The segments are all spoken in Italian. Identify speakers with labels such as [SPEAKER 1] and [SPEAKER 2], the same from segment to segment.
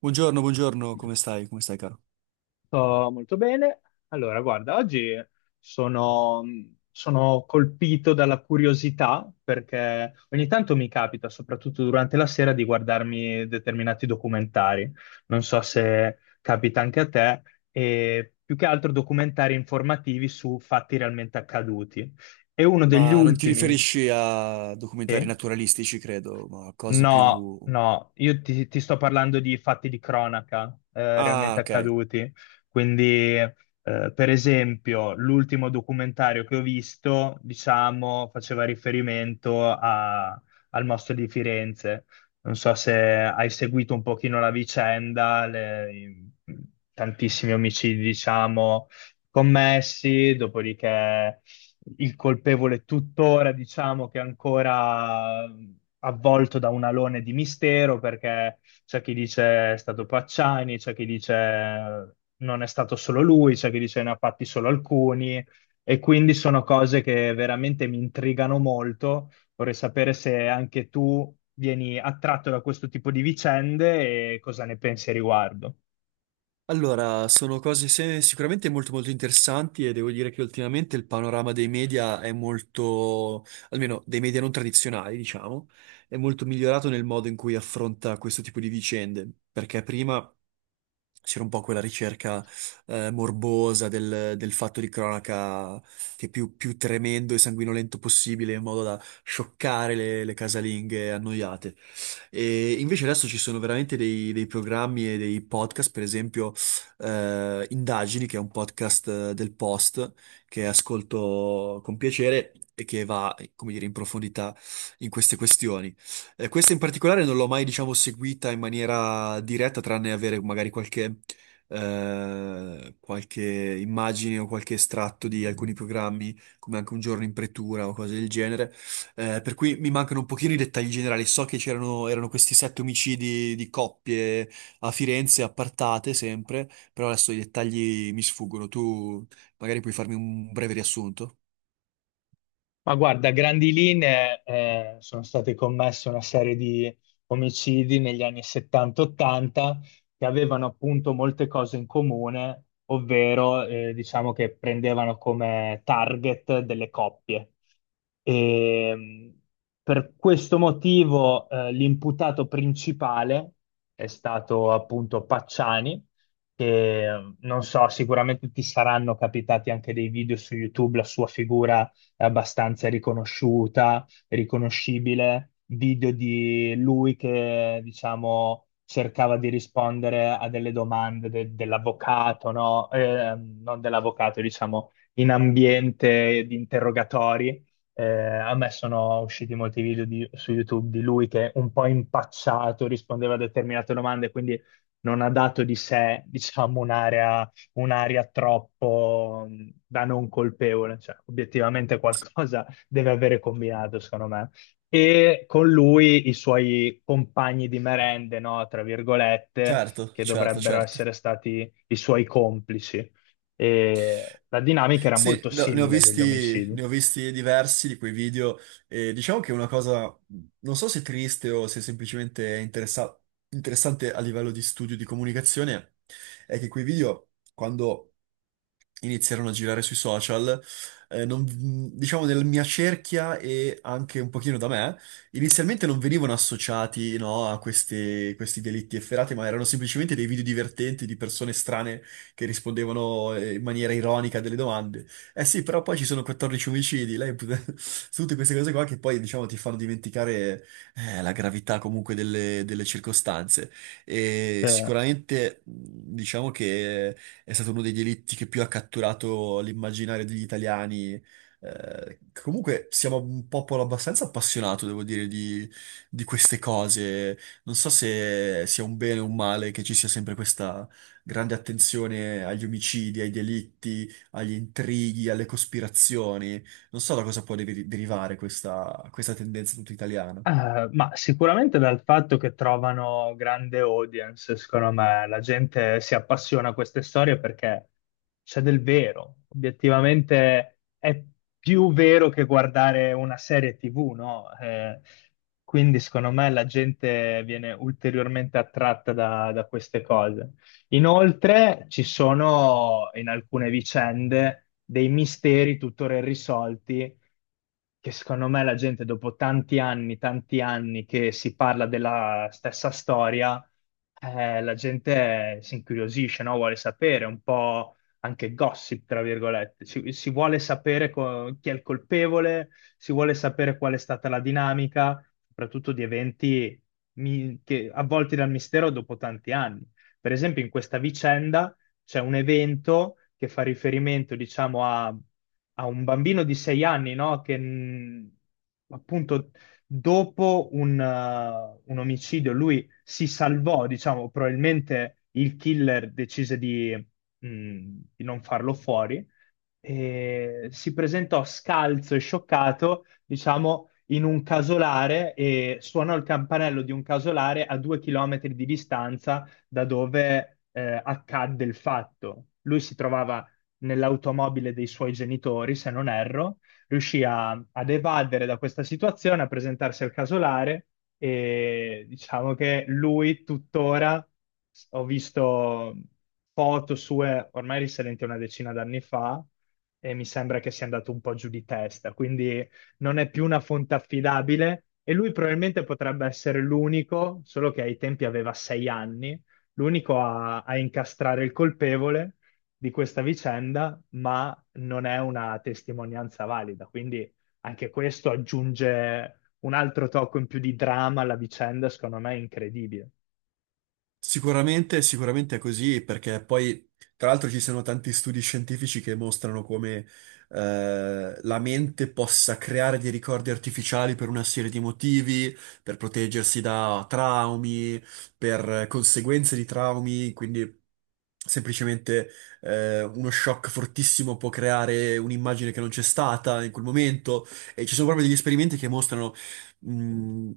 [SPEAKER 1] Buongiorno, buongiorno, come stai? Come stai, caro?
[SPEAKER 2] Sto molto bene. Allora, guarda, oggi sono, sono colpito dalla curiosità perché ogni tanto mi capita, soprattutto durante la sera, di guardarmi determinati documentari. Non so se capita anche a te, e più che altro documentari informativi su fatti realmente accaduti. E uno degli
[SPEAKER 1] Ma non ti
[SPEAKER 2] ultimi,
[SPEAKER 1] riferisci a documentari
[SPEAKER 2] sì?
[SPEAKER 1] naturalistici, credo, ma a cose
[SPEAKER 2] No,
[SPEAKER 1] più...
[SPEAKER 2] no, io ti sto parlando di fatti di cronaca
[SPEAKER 1] Ah,
[SPEAKER 2] realmente
[SPEAKER 1] ok.
[SPEAKER 2] accaduti. Quindi, per esempio, l'ultimo documentario che ho visto, diciamo, faceva riferimento al mostro di Firenze. Non so se hai seguito un pochino la vicenda, tantissimi omicidi, diciamo, commessi, dopodiché il colpevole tuttora, diciamo che è ancora avvolto da un alone di mistero, perché c'è chi dice è stato Pacciani, c'è chi dice non è stato solo lui, c'è chi dice ne ha fatti solo alcuni, e quindi sono cose che veramente mi intrigano molto. Vorrei sapere se anche tu vieni attratto da questo tipo di vicende e cosa ne pensi a riguardo.
[SPEAKER 1] Allora, sono cose sicuramente molto molto interessanti e devo dire che ultimamente il panorama dei media è molto, almeno dei media non tradizionali, diciamo, è molto migliorato nel modo in cui affronta questo tipo di vicende, perché prima c'era un po' quella ricerca morbosa del fatto di cronaca che più, più tremendo e sanguinolento possibile in modo da scioccare le casalinghe annoiate. E invece adesso ci sono veramente dei programmi e dei podcast, per esempio Indagini, che è un podcast del Post, che ascolto con piacere e che va, come dire, in profondità in queste questioni. Questa in particolare non l'ho mai, diciamo, seguita in maniera diretta, tranne avere magari qualche, qualche immagine o qualche estratto di alcuni programmi, come anche Un giorno in pretura o cose del genere. Per cui mi mancano un pochino i dettagli generali. So che c'erano erano questi 7 omicidi di coppie a Firenze, appartate sempre, però adesso i dettagli mi sfuggono. Tu magari puoi farmi un breve riassunto?
[SPEAKER 2] Ma guarda, a grandi linee sono state commesse una serie di omicidi negli anni 70-80 che avevano appunto molte cose in comune, ovvero diciamo che prendevano come target delle coppie. E, mh, per questo motivo l'imputato principale è stato appunto Pacciani, che non so, sicuramente ti saranno capitati anche dei video su YouTube, la sua figura abbastanza riconosciuta, riconoscibile, video di lui che, diciamo, cercava di rispondere a delle domande dell'avvocato, no? Non dell'avvocato, diciamo, in ambiente di interrogatori. A me sono usciti molti video su YouTube di lui che un po' impacciato rispondeva a determinate domande, quindi non ha dato di sé, diciamo, un'aria troppo da non colpevole, cioè obiettivamente qualcosa deve avere combinato, secondo me. E con lui i suoi compagni di merende, no, tra virgolette,
[SPEAKER 1] Certo,
[SPEAKER 2] che
[SPEAKER 1] certo,
[SPEAKER 2] dovrebbero
[SPEAKER 1] certo.
[SPEAKER 2] essere stati i suoi complici. E la dinamica era
[SPEAKER 1] Sì,
[SPEAKER 2] molto
[SPEAKER 1] no,
[SPEAKER 2] simile degli omicidi.
[SPEAKER 1] ne ho visti diversi di quei video e diciamo che è una cosa, non so se triste o se semplicemente è interessante a livello di studio di comunicazione, è che quei video, quando iniziarono a girare sui social, eh, non- diciamo nella mia cerchia e anche un pochino da me, inizialmente non venivano associati, no, a questi delitti efferati, ma erano semplicemente dei video divertenti di persone strane che rispondevano in maniera ironica a delle domande. Eh sì, però poi ci sono 14 omicidi, lei... tutte queste cose qua che poi, diciamo, ti fanno dimenticare la gravità comunque delle circostanze. E
[SPEAKER 2] Cioè,
[SPEAKER 1] sicuramente diciamo che è stato uno dei delitti che più ha catturato l'immaginario degli italiani. Comunque siamo un popolo abbastanza appassionato, devo dire, di queste cose. Non so se sia un bene o un male che ci sia sempre questa grande attenzione agli omicidi, ai delitti, agli intrighi, alle cospirazioni. Non so da cosa può derivare questa, questa tendenza tutta italiana.
[SPEAKER 2] Ma sicuramente dal fatto che trovano grande audience, secondo me, la gente si appassiona a queste storie perché c'è del vero. Obiettivamente è più vero che guardare una serie TV, no? Quindi secondo me la gente viene ulteriormente attratta da queste cose. Inoltre ci sono in alcune vicende dei misteri tuttora irrisolti che secondo me la gente dopo tanti anni che si parla della stessa storia, la gente si incuriosisce, no? Vuole sapere un po' anche gossip, tra virgolette. Si vuole sapere chi è il colpevole, si vuole sapere qual è stata la dinamica, soprattutto di eventi che, avvolti dal mistero dopo tanti anni. Per esempio, in questa vicenda c'è un evento che fa riferimento, diciamo, a, un bambino di 6 anni, no? Che appunto dopo un omicidio lui si salvò, diciamo, probabilmente il killer decise mh, di non farlo fuori e si presentò scalzo e scioccato, diciamo, in un casolare e suonò il campanello di un casolare a 2 chilometri di distanza da dove accadde il fatto. Lui si trovava nell'automobile dei suoi genitori, se non erro, riuscì ad evadere da questa situazione, a presentarsi al casolare e diciamo che lui tuttora, ho visto foto sue ormai risalenti a una decina d'anni fa, e mi sembra che sia andato un po' giù di testa, quindi non è più una fonte affidabile e lui probabilmente potrebbe essere l'unico, solo che ai tempi aveva 6 anni, l'unico a incastrare il colpevole di questa vicenda, ma non è una testimonianza valida. Quindi anche questo aggiunge un altro tocco in più di dramma alla vicenda, secondo me è incredibile.
[SPEAKER 1] Sicuramente, sicuramente è così, perché poi, tra l'altro, ci sono tanti studi scientifici che mostrano come la mente possa creare dei ricordi artificiali per una serie di motivi, per proteggersi da traumi, per conseguenze di traumi, quindi semplicemente uno shock fortissimo può creare un'immagine che non c'è stata in quel momento. E ci sono proprio degli esperimenti che mostrano mh,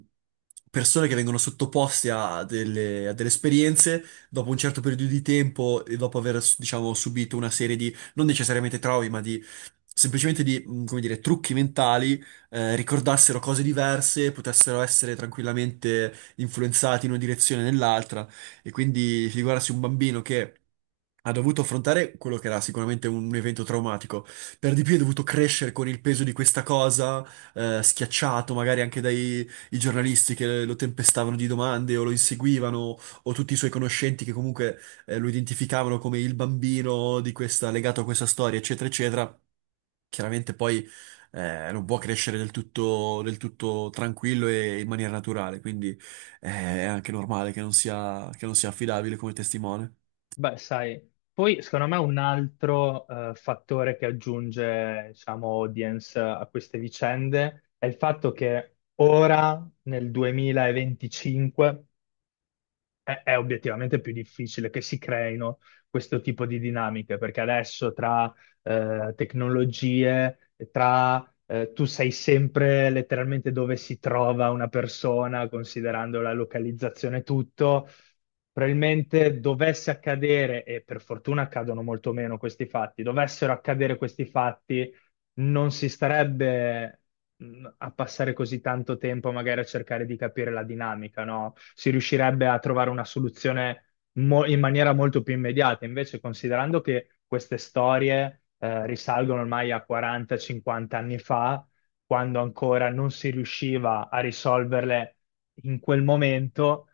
[SPEAKER 1] persone che vengono sottoposte a a delle esperienze dopo un certo periodo di tempo e dopo aver, diciamo, subito una serie di, non necessariamente traumi, ma di semplicemente come dire, trucchi mentali, ricordassero cose diverse, potessero essere tranquillamente influenzati in una direzione o nell'altra. E quindi figurarsi un bambino che ha dovuto affrontare quello che era sicuramente un evento traumatico, per di più ha dovuto crescere con il peso di questa cosa, schiacciato magari anche dai i giornalisti che lo tempestavano di domande o lo inseguivano, o tutti i suoi conoscenti che comunque lo identificavano come il bambino di questa, legato a questa storia, eccetera, eccetera. Chiaramente poi, non può crescere del tutto tranquillo e in maniera naturale, quindi eh, è anche normale che non sia affidabile come testimone.
[SPEAKER 2] Beh, sai, poi secondo me un altro fattore che aggiunge, diciamo, audience a queste vicende è il fatto che ora, nel 2025, è obiettivamente più difficile che si creino questo tipo di dinamiche, perché adesso tra tecnologie, tra tu sai sempre letteralmente dove si trova una persona, considerando la localizzazione e tutto. Probabilmente dovesse accadere, e per fortuna accadono molto meno questi fatti, dovessero accadere questi fatti non si starebbe a passare così tanto tempo magari a cercare di capire la dinamica, no? Si riuscirebbe a trovare una soluzione in maniera molto più immediata. Invece, considerando che queste storie risalgono ormai a 40-50 anni fa, quando ancora non si riusciva a risolverle in quel momento,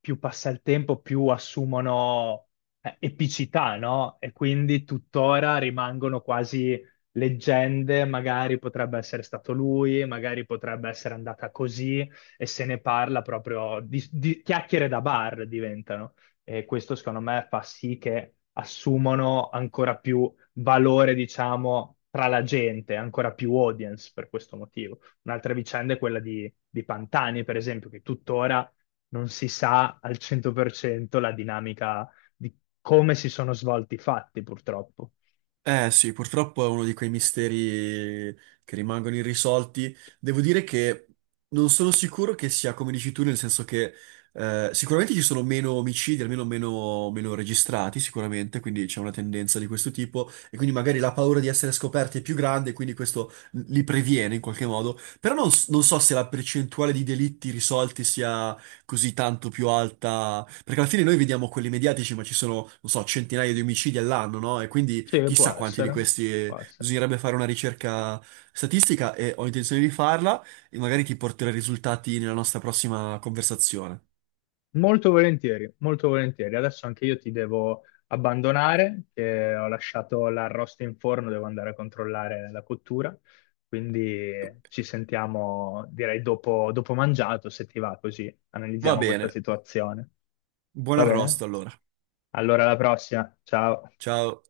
[SPEAKER 2] più passa il tempo, più assumono epicità, no? E quindi tuttora rimangono quasi leggende, magari potrebbe essere stato lui, magari potrebbe essere andata così e se ne parla proprio di, chiacchiere da bar diventano. E questo secondo me fa sì che assumono ancora più valore, diciamo, tra la gente, ancora più audience per questo motivo. Un'altra vicenda è quella di, Pantani, per esempio, che tuttora non si sa al 100% la dinamica di come si sono svolti i fatti, purtroppo.
[SPEAKER 1] Eh sì, purtroppo è uno di quei misteri che rimangono irrisolti. Devo dire che non sono sicuro che sia come dici tu, nel senso che sicuramente ci sono meno omicidi, almeno meno, meno registrati, sicuramente, quindi c'è una tendenza di questo tipo e quindi magari la paura di essere scoperti è più grande, quindi questo li previene in qualche modo. Però non so se la percentuale di delitti risolti sia così tanto più alta, perché alla fine noi vediamo quelli mediatici, ma ci sono, non so, centinaia di omicidi all'anno, no? E quindi
[SPEAKER 2] Sì, può
[SPEAKER 1] chissà quanti di
[SPEAKER 2] essere,
[SPEAKER 1] questi,
[SPEAKER 2] può essere.
[SPEAKER 1] bisognerebbe fare una ricerca statistica, e ho intenzione di farla e magari ti porterò i risultati nella nostra prossima conversazione.
[SPEAKER 2] Molto volentieri, molto volentieri. Adesso anche io ti devo abbandonare, che ho lasciato l'arrosto in forno, devo andare a controllare la cottura. Quindi ci sentiamo, direi, dopo, dopo mangiato, se ti va, così
[SPEAKER 1] Va
[SPEAKER 2] analizziamo questa
[SPEAKER 1] bene,
[SPEAKER 2] situazione.
[SPEAKER 1] buon
[SPEAKER 2] Va bene?
[SPEAKER 1] arrosto allora.
[SPEAKER 2] Allora, alla prossima. Ciao.
[SPEAKER 1] Ciao.